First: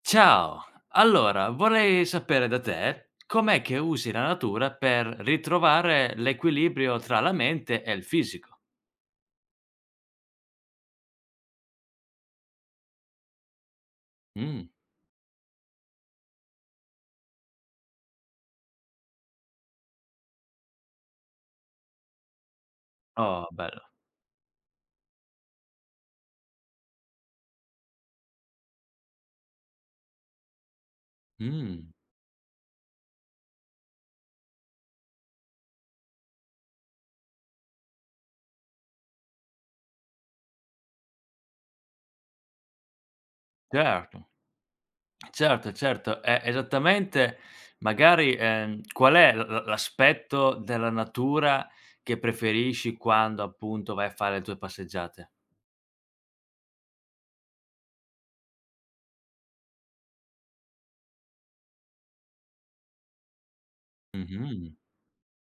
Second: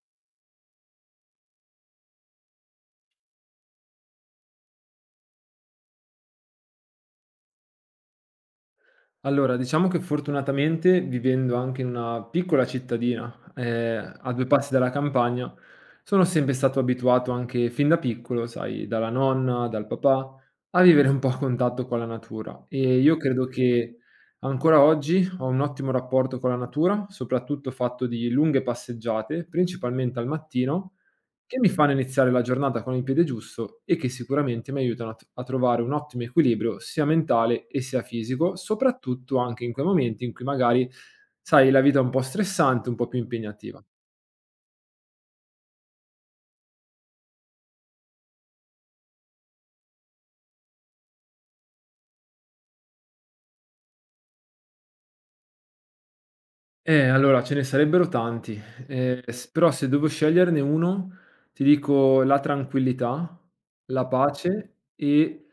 Ciao, allora vorrei sapere da te com'è che usi la natura per ritrovare l'equilibrio tra la mente e il fisico? Allora, diciamo che fortunatamente vivendo anche in una piccola cittadina, a 2 Mh. passi dalla campagna, sono sempre stato abituato anche fin da piccolo, sai, dalla nonna, dal papà, a vivere un po' a contatto con la natura e io credo Oh, bello. che ancora oggi ho un ottimo rapporto con la natura, soprattutto fatto di lunghe passeggiate, principalmente al mattino, che mi fanno Mh. iniziare la giornata con il piede giusto e che sicuramente mi aiutano a trovare un ottimo equilibrio sia mentale e sia fisico, soprattutto anche in quei momenti in cui magari, sai, la vita è un po' stressante, un po' più impegnativa. Certo, certo, certo, e esattamente magari, qual è l'aspetto della natura che preferisci quando appunto vai a fare le tue passeggiate? Allora ce ne sarebbero tanti, s però se devo sceglierne 1, ti dico la tranquillità, la Mh-mh. pace e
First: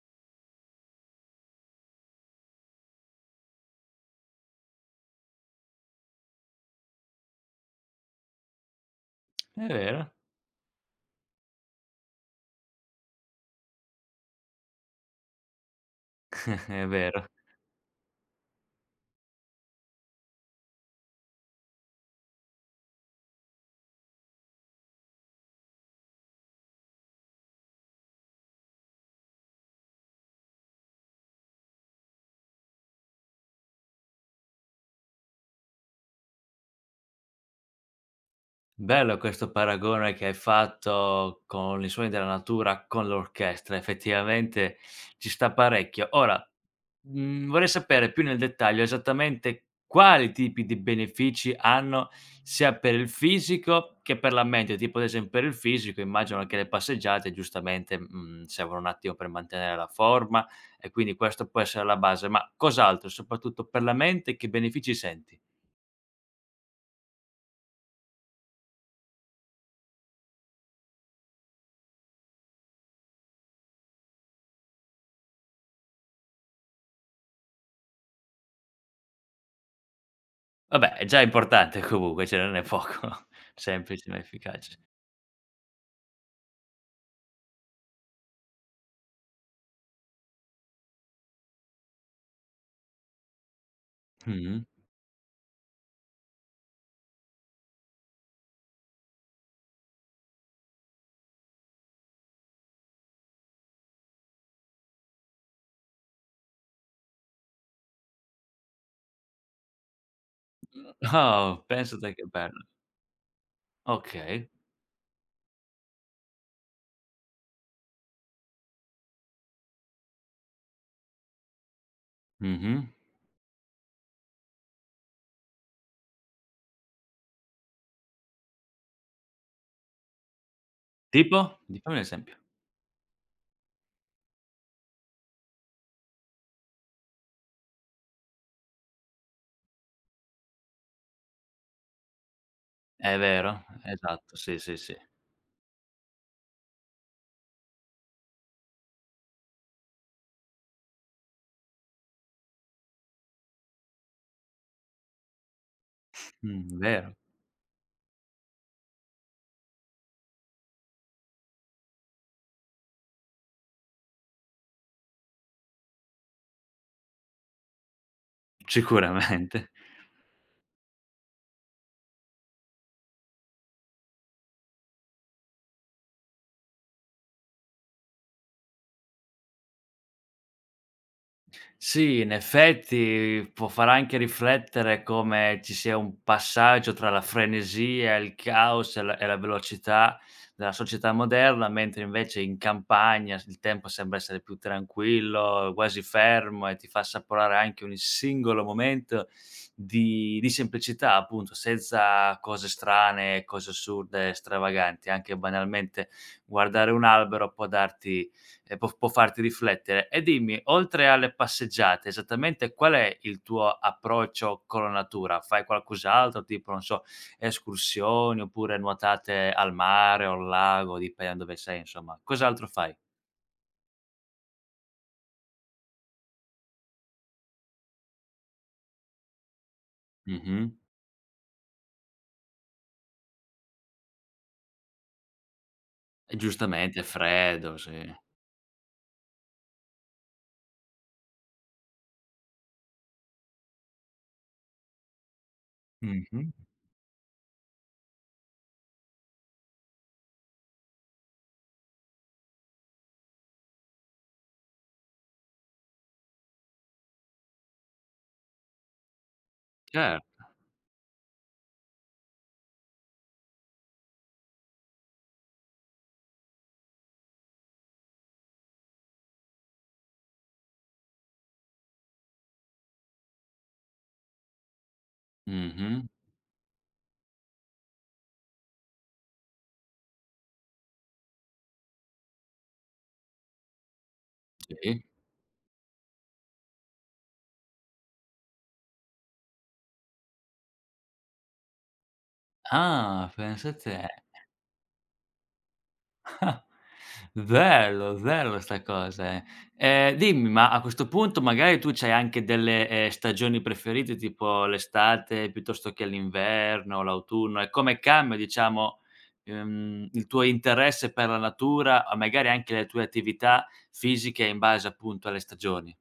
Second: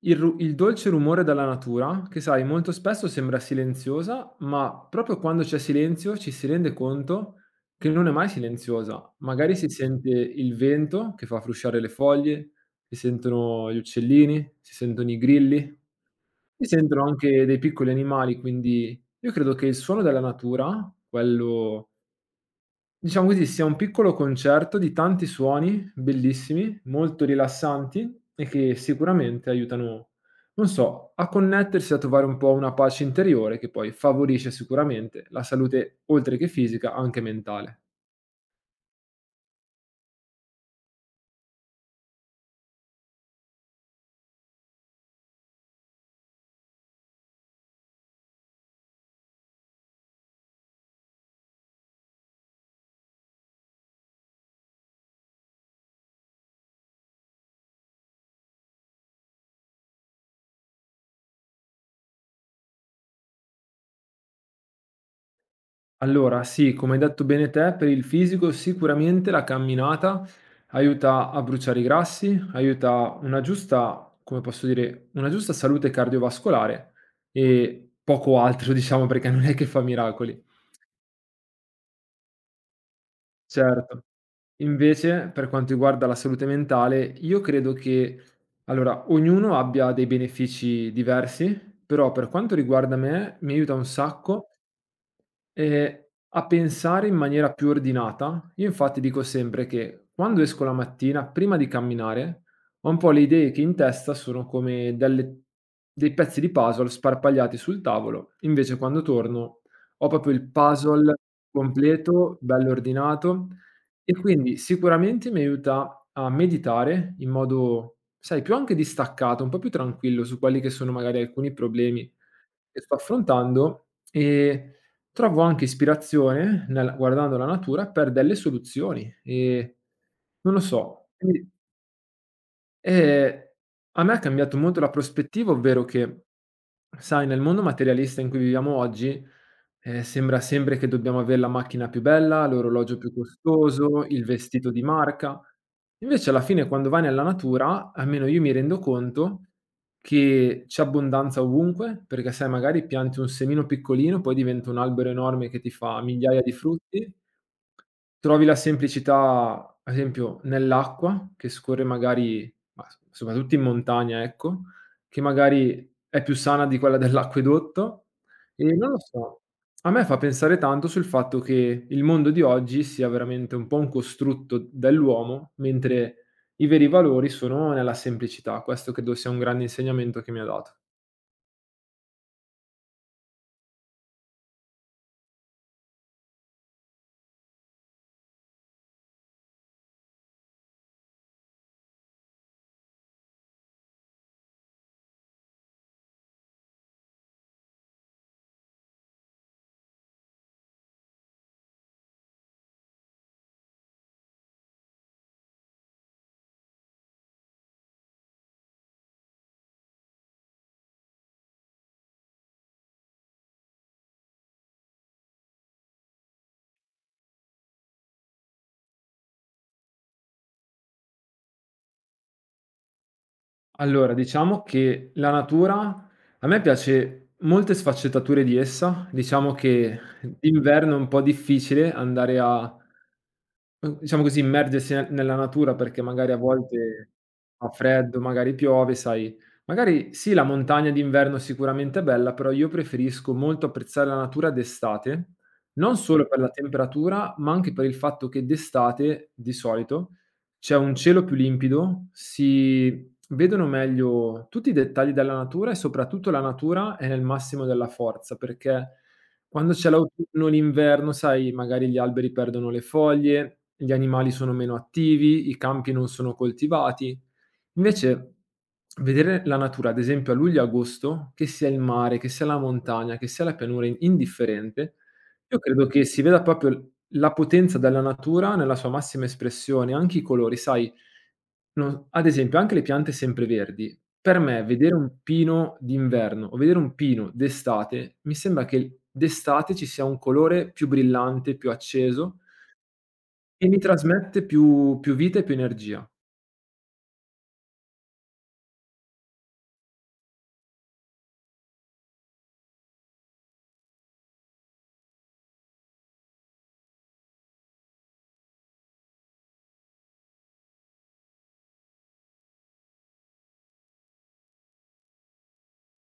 il dolce rumore della natura, che sai molto spesso sembra silenziosa, ma proprio quando c'è silenzio ci si rende conto che non è mai silenziosa. Magari È si sente vero. il vento che fa frusciare le foglie, si sentono gli uccellini, si sentono i grilli. Mi È sentono vero. anche dei piccoli animali, quindi io credo che il suono della natura, quello diciamo così, sia un piccolo concerto di tanti suoni bellissimi, molto rilassanti e che sicuramente aiutano, non so, a connettersi, a trovare un po' una pace interiore che poi favorisce sicuramente la salute, oltre che fisica, anche mentale. Bello questo paragone che hai fatto con i suoni della natura, con l'orchestra, effettivamente ci sta parecchio. Ora, vorrei sapere più nel dettaglio esattamente quali tipi di benefici hanno sia per il fisico che per la mente, tipo ad esempio per il fisico immagino che le passeggiate giustamente, servono un attimo per mantenere la forma e quindi questo può essere la base, ma cos'altro soprattutto per la mente che benefici senti? Allora, sì, come hai detto bene te, per il fisico sicuramente la camminata aiuta a bruciare i grassi, aiuta una giusta, come posso dire, una giusta salute cardiovascolare e poco altro, diciamo, perché non è che fa miracoli. Vabbè, è già importante comunque, cioè non è poco. Certo. Semplice ma efficace. Invece, per quanto riguarda la salute mentale, io credo che, allora, ognuno abbia dei benefici diversi, però per quanto riguarda me, mi aiuta un sacco, Mh-mh. Ehm, a pensare in maniera più ordinata. Io infatti dico sempre che quando esco la mattina, prima di camminare, ho un po' le idee che in testa sono come delle dei pezzi di puzzle sparpagliati sul tavolo, invece quando torno ho proprio il puzzle Oh, pensa te che completo, bello. bello ordinato, e Okay. quindi sicuramente mi aiuta a meditare in modo, sai, più anche distaccato, un po' più tranquillo su quelli che sono magari alcuni problemi Mh-mh. che sto affrontando. Trovo anche ispirazione nel guardando la natura per delle soluzioni, non lo so, quindi. Tipo? Di fammi un esempio. Ehm, A me ha cambiato molto la prospettiva, ovvero che, sai, nel mondo materialista in cui viviamo oggi, sembra sempre che dobbiamo avere la macchina più bella, l'orologio più È vero, costoso, il esatto, sì, vestito sì, di sì. marca. Invece alla fine quando vai nella natura, almeno io mi rendo conto che c'è abbondanza ovunque, perché sai magari pianti un semino piccolino, poi diventa un albero enorme che ti fa migliaia di frutti. Vero. Trovi la semplicità, ad esempio, nell'acqua che scorre magari, ma s soprattutto in montagna, ecco, che magari è più sana di quella dell'acquedotto, e non lo so, Sicuramente. a me fa pensare tanto sul fatto che il mondo di oggi sia veramente un po' un costrutto dell'uomo, mentre i veri valori sono nella semplicità. Questo credo sia un grande insegnamento che mi ha dato. Sì, in effetti può far anche riflettere come ci sia un passaggio tra la frenesia, il caos e la velocità della società moderna, mentre invece in campagna s il tempo sembra essere più tranquillo, quasi fermo e ti fa assaporare anche ogni singolo momento di semplicità, appunto, senza cose strane, cose assurde, stravaganti. Anche banalmente guardare un albero può darti e può farti riflettere. E dimmi, oltre alle passeggiate, esattamente qual è il tuo approccio con la natura? Fai qualcos'altro, tipo, non so, escursioni oppure nuotate al mare o al lago, dipende da dove sei, insomma. Cos'altro fai? Allora, diciamo che la natura a me piace molte sfaccettature di essa. Diciamo che Mh-mh. d'inverno è un po' difficile andare a diciamo così, immergersi ne nella natura, perché magari a E giustamente è volte fa freddo, sì. freddo, magari piove, sai. Magari sì, la montagna d'inverno sicuramente è bella, però io preferisco molto apprezzare la natura d'estate, non solo per la Mh-mh. temperatura, ma anche per il fatto che d'estate, di solito, c'è un cielo più limpido, si vedono meglio tutti i dettagli della natura e soprattutto la natura è nel massimo della forza, perché quando c'è Cer l'autunno, l'inverno, sai, magari gli alberi perdono le foglie, gli animali sono meno attivi, i campi non sono coltivati. Invece, vedere la natura, ad esempio a luglio e agosto, che sia il mare, che sia la montagna, che sia la pianura, indifferente, io credo Mh-mh, che si veda proprio la potenza della natura nella sua massima espressione, anche i colori, sai, ad esempio anche le piante sempreverdi. Per me vedere sì. un pino d'inverno o vedere un pino d'estate, mi sembra che il d'estate ci sia un colore più brillante, più acceso, Ah, e pensa mi te. trasmette più vita e più energia. Bello, bello sta cosa, eh. Dimmi, ma a questo punto magari tu c'hai anche delle, stagioni preferite, tipo l'estate piuttosto che l'inverno, l'autunno, e come cambia diciamo, il tuo interesse per la natura, o magari anche le tue attività fisiche in base appunto alle stagioni?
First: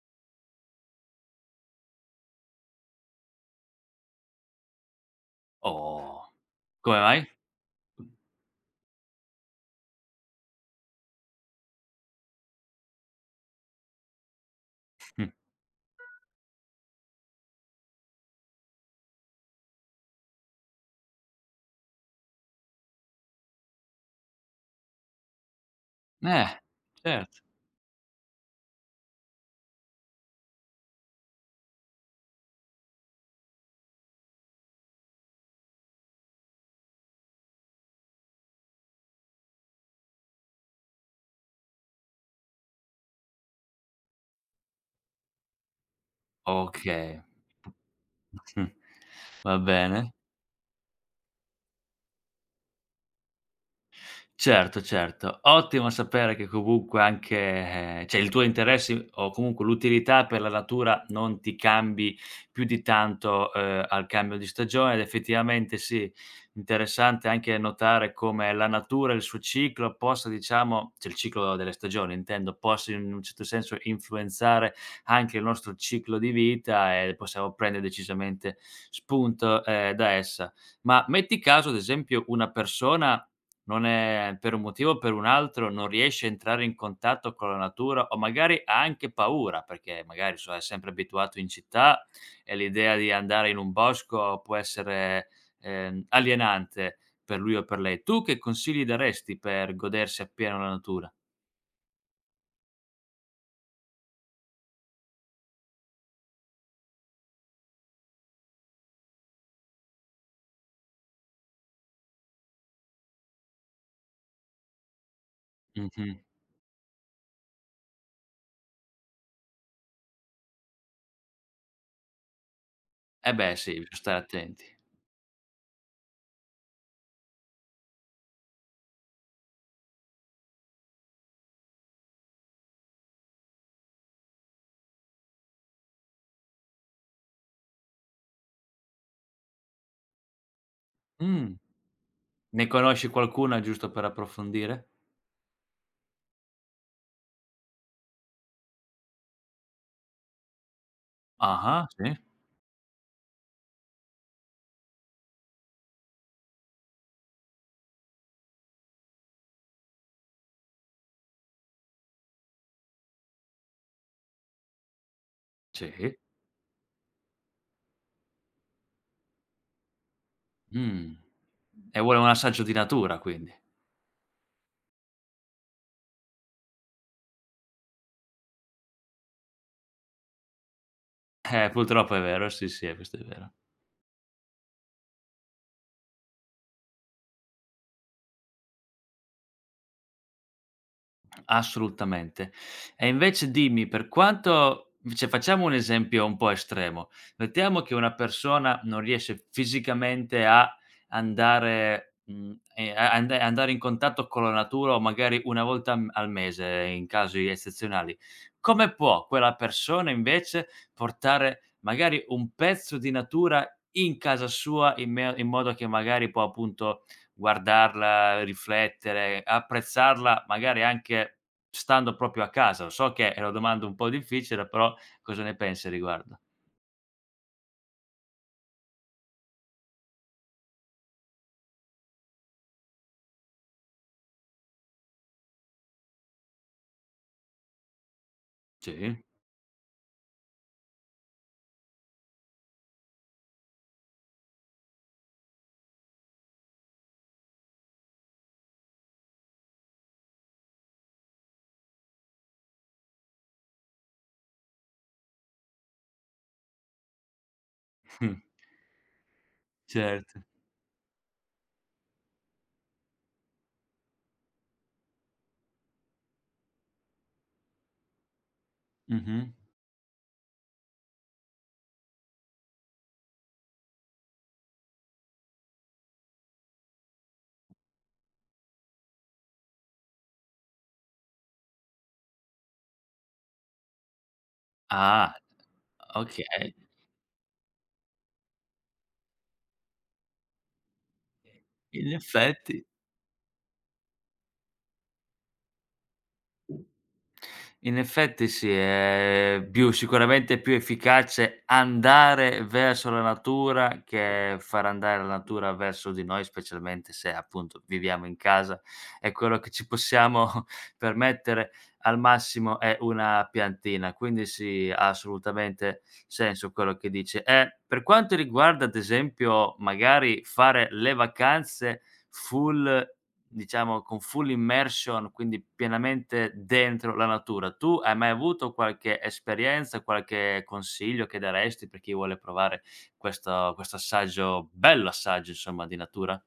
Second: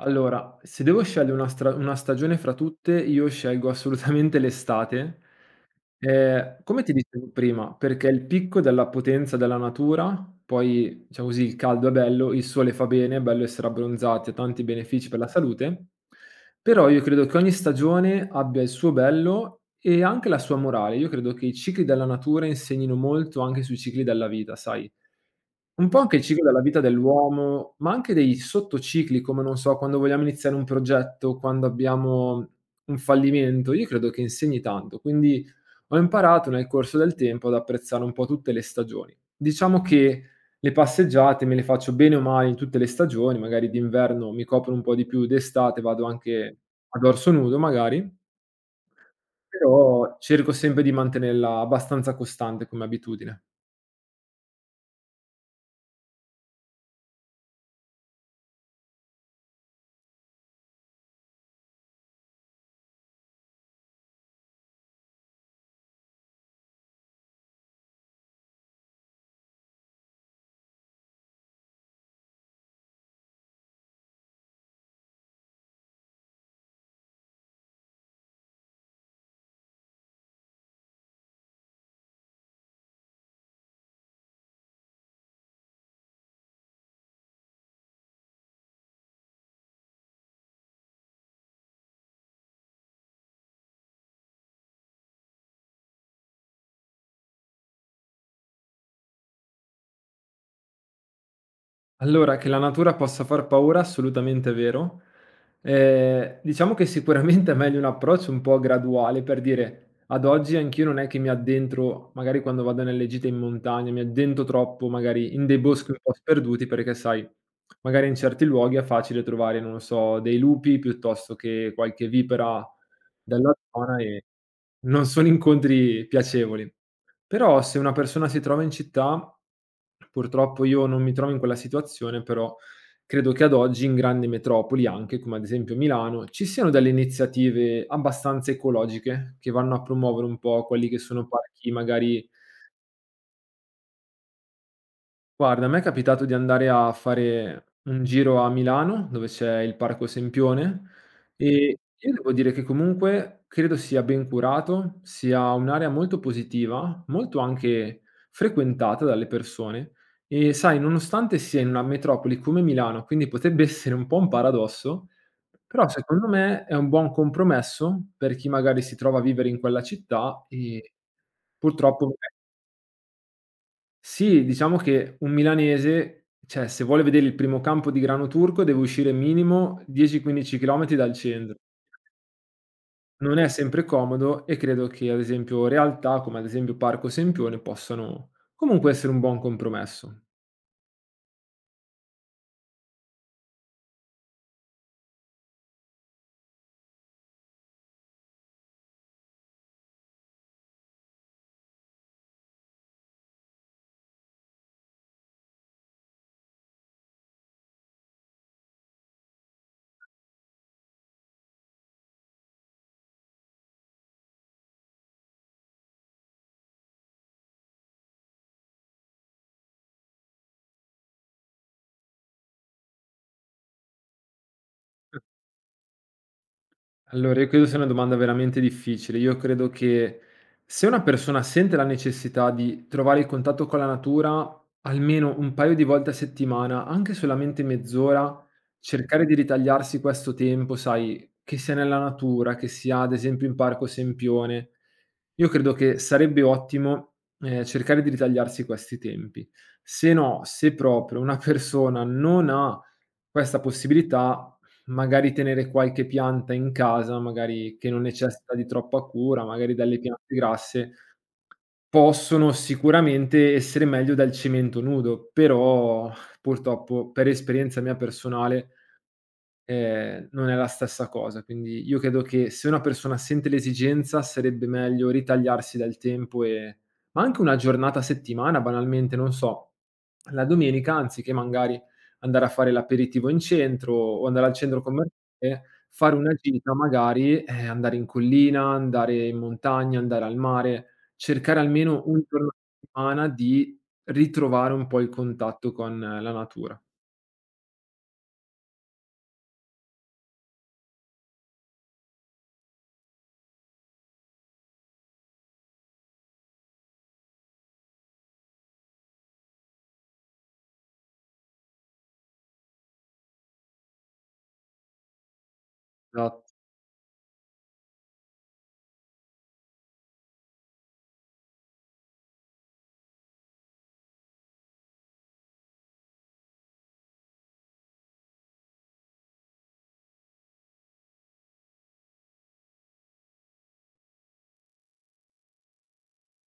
Allora, se devo scegliere una stagione fra tutte, io scelgo assolutamente l'estate. Oh, Come ti come mai? dicevo prima, perché il picco della potenza della natura, poi diciamo così, il caldo è bello, il sole fa bene, è bello essere abbronzati, ha tanti benefici per la Mh. salute, però io credo che ogni stagione abbia il suo bello e anche la sua morale. Io credo che i cicli della natura insegnino molto anche sui cicli della vita, sai. Un po' anche il ciclo Eh, della vita certo. dell'uomo, ma anche dei sottocicli, come non so, quando vogliamo iniziare un progetto, quando abbiamo un fallimento, io credo che insegni tanto. Quindi ho imparato nel corso del tempo ad apprezzare un po' tutte le stagioni. Diciamo che le passeggiate me le faccio bene o male in tutte le stagioni, magari d'inverno mi copro un po' di più, d'estate vado anche a Okay, dorso nudo magari, mh, va bene. però cerco sempre di mantenerla abbastanza costante come abitudine. Certo, certo. Ottimo sapere che comunque anche, cioè il tuo interesse o comunque l'utilità per la natura non ti cambi più di tanto, al cambio di stagione ed effettivamente sì, interessante anche notare come la natura e il suo ciclo possa diciamo cioè il ciclo delle stagioni intendo, possa in un certo senso influenzare anche il nostro ciclo di vita e possiamo prendere decisamente spunto, da essa. Ma metti caso ad esempio una persona non è per un motivo o per un altro non riesce a entrare in contatto con la natura o magari ha anche paura, perché magari so, è sempre abituato in città e l'idea di andare in un bosco può essere, alienante per lui o per lei. Tu che consigli daresti per godersi appieno la natura? Allora, che la natura possa far paura, assolutamente vero. Diciamo che sicuramente è meglio un approccio un po' graduale, per dire, ad oggi anch'io non è che mi addentro, magari quando vado nelle gite in montagna, mi addentro troppo magari in dei boschi un po' Mh-mh. sperduti, perché sai, magari in certi luoghi è facile trovare, non lo so, dei lupi piuttosto che qualche vipera Eh della beh sì, bisogna zona, stare e attenti. non sono incontri piacevoli. Però se una persona si trova in città, purtroppo io non mi trovo in quella situazione, però credo che ad oggi in grandi metropoli, anche come ad esempio Milano, ci siano delle iniziative abbastanza ecologiche che vanno a promuovere un po' quelli che sono Mh. parchi magari. Ne conosci qualcuna giusto per approfondire? Guarda, a me è capitato di andare a fare un giro a Milano, dove c'è il Parco Sempione, e Ah-ah, io sì, devo dire che comunque credo sia ben curato, sia un'area molto positiva, molto anche frequentata dalle persone. E sai, nonostante sia in una metropoli come Milano, quindi potrebbe essere un po' un paradosso, però sì. secondo me è un buon compromesso per chi magari si trova a vivere in quella città e Mh. E purtroppo vuole un assaggio di natura quindi. sì, diciamo che un milanese, cioè se vuole vedere il primo campo di grano turco deve uscire minimo 10, 15 chilometri dal centro. Purtroppo è vero, sì, sì, questo è Non è vero. sempre comodo, e credo che ad esempio realtà come ad esempio Parco Sempione possano comunque essere un buon compromesso. Assolutamente. E invece dimmi, per quanto cioè facciamo un esempio un po' estremo, mettiamo che una persona non riesce fisicamente a andare, mhmm, a and andare in contatto con la natura o magari una volta m al mese in casi eccezionali. Come può quella persona invece portare magari un pezzo di natura in casa sua in modo che magari può appunto guardarla, riflettere, apprezzarla, magari anche stando proprio a casa, lo so che è una domanda un po' difficile, però cosa ne pensi a riguardo? Allora, io credo sia una domanda veramente difficile. Io credo che se una persona sente la necessità di trovare il contatto con la natura almeno un paio di volte a settimana, anche solamente mezz'ora, Sì, cercare di ritagliarsi questo tempo, sai, che sia nella natura, che sia ad esempio in Parco Sempione. Io credo che sarebbe ottimo, cercare di ritagliarsi questi tempi. Se no, se proprio una persona non ha questa possibilità, magari tenere qualche pianta in casa, magari che non necessita di troppa cura, magari delle piante certo. grasse, possono sicuramente essere meglio del cemento nudo, però purtroppo per esperienza mia personale, Mh-mh. Non è la stessa cosa. Quindi io credo che se una persona sente l'esigenza sarebbe meglio ritagliarsi del tempo e ma anche una giornata a settimana banalmente, non so, la domenica anziché magari andare a fare l'aperitivo in centro o andare al centro Ah, commerciale, fare una gita okay. magari, andare in collina, andare in montagna, andare al mare, cercare almeno In un giorno a effetti settimana di ritrovare un po' il contatto con la natura. In effetti sì, è più sicuramente è più efficace andare verso la natura che far andare la natura verso di noi, specialmente se appunto viviamo in casa e quello che ci possiamo permettere al massimo è una piantina. Quindi sì, ha assolutamente Esatto. senso quello che dici. E per quanto riguarda ad esempio magari fare le vacanze full Diciamo con full immersion, quindi pienamente dentro la natura. Tu hai mai avuto qualche esperienza, qualche consiglio che daresti per chi vuole provare questo assaggio bello assaggio insomma di natura?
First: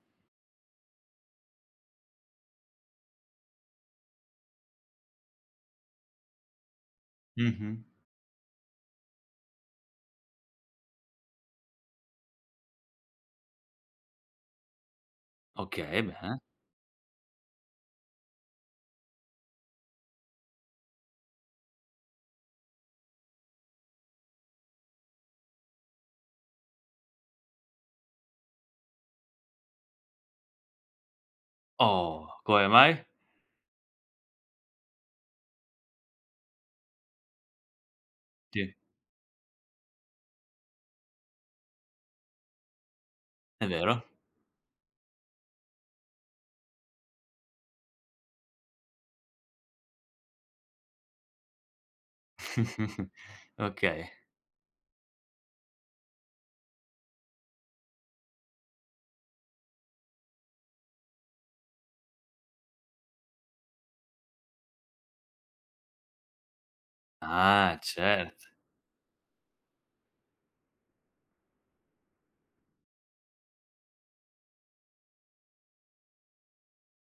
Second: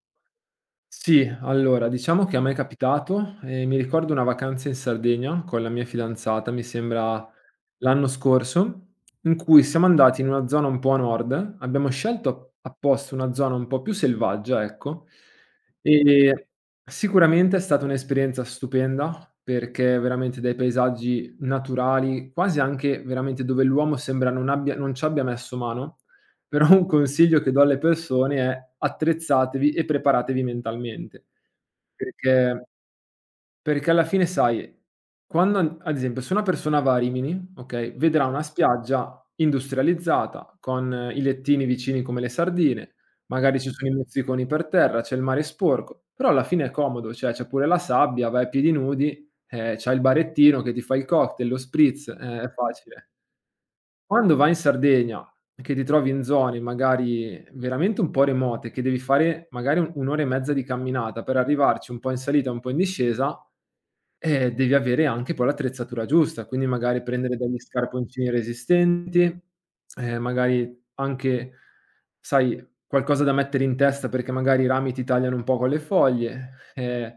Sì, allora diciamo che a me è capitato, mi ricordo una vacanza in Sardegna con la mia fidanzata, mi sembra Mh-mh. l'anno scorso, in cui siamo andati in una zona un po' a nord, abbiamo scelto apposta una zona un po' più selvaggia, ecco, Okay, bene. e sicuramente è stata un'esperienza stupenda perché veramente dai paesaggi naturali, quasi anche veramente dove l'uomo sembra non ci abbia messo mano. Però un consiglio che do alle persone è: attrezzatevi e preparatevi mentalmente, Oh, perché come mai? perché alla fine sai, quando an ad esempio se una persona va a Rimini, okay, vedrà una Sì, spiaggia industrializzata, con i lettini vicini come le sardine, magari è ci sono i vero. mozziconi per terra, c'è il mare sporco, però alla fine è comodo, cioè c'è pure la sabbia, vai a piedi nudi, c'hai il barettino che ti fai il cocktail, lo spritz, è facile. Okay. Quando vai in Sardegna, che ti trovi in zone magari veramente un po' remote, che devi fare magari un'ora e mezza di camminata per arrivarci un po' in salita e un po' in discesa, devi avere anche poi l'attrezzatura giusta, quindi magari prendere degli Ah, scarponcini certo. resistenti, magari anche, sai, qualcosa da mettere in testa perché magari i rami ti tagliano un po' con le foglie,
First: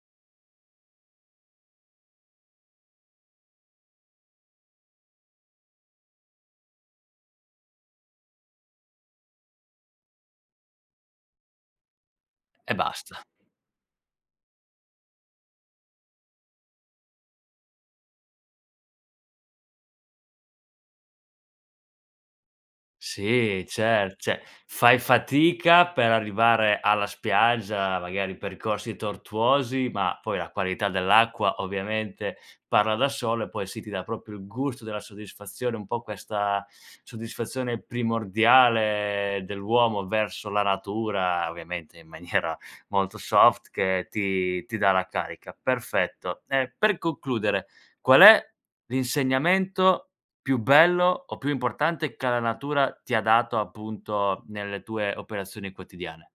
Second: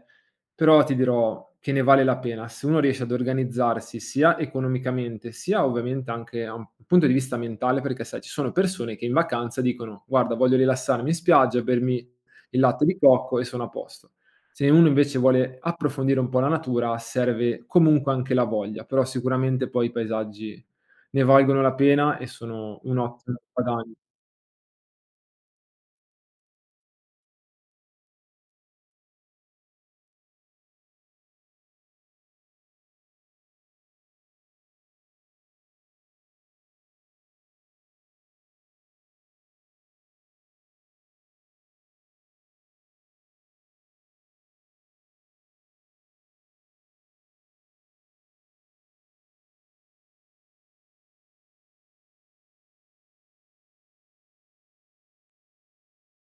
però ti dirò che ne vale la pena. Se uno riesce ad organizzarsi sia economicamente, sia ovviamente anche a un punto di vista mentale, perché sai ci sono persone che in vacanza dicono: "Guarda, voglio rilassarmi in spiaggia, bermi il E latte di basta. cocco e sono a posto." Se uno invece vuole approfondire un po' la natura, serve comunque anche la voglia, però sicuramente poi i paesaggi ne valgono la pena e sono un ottimo Sì, guadagno. cer cioè, fai fatica per arrivare alla spiaggia, magari percorsi tortuosi, ma poi la qualità dell'acqua ovviamente parla da sola e poi sì, ti dà proprio il gusto della soddisfazione, un po' questa soddisfazione primordiale dell'uomo verso la natura, ovviamente in maniera molto soft che ti dà la carica. Perfetto. E per concludere, qual è l'insegnamento più bello o più importante che la natura ti ha dato appunto nelle tue operazioni quotidiane?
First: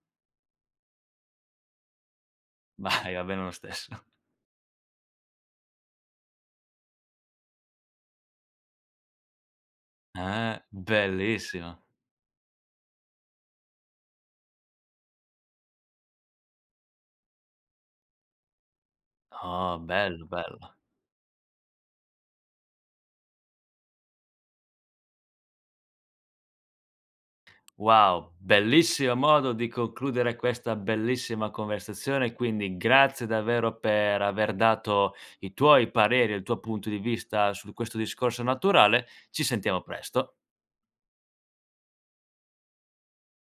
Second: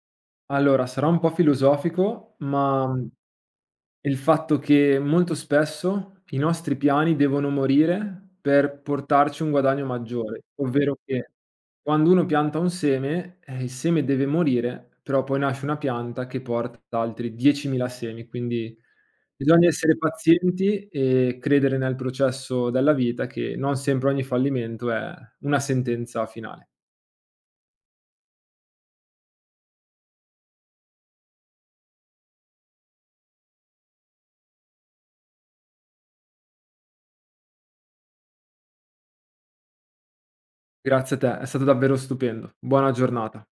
Allora, sarà un po' filosofico, ma, Vai, va bene lo stesso. il fatto che molto spesso i nostri piani devono morire per portarci un guadagno maggiore, ovvero che Bellissimo. quando uno pianta un seme, il seme deve morire, però poi nasce una pianta che porta altri 10.000 semi, quindi bisogna Oh, essere bello, bello. pazienti e credere nel processo della vita, che non sempre ogni fallimento è una sentenza finale. Wow, bellissimo modo di concludere questa bellissima conversazione, quindi grazie davvero per aver dato i tuoi pareri e il tuo punto di vista su questo discorso naturale. Ci sentiamo presto. Grazie a te, è stato davvero stupendo. Buona giornata.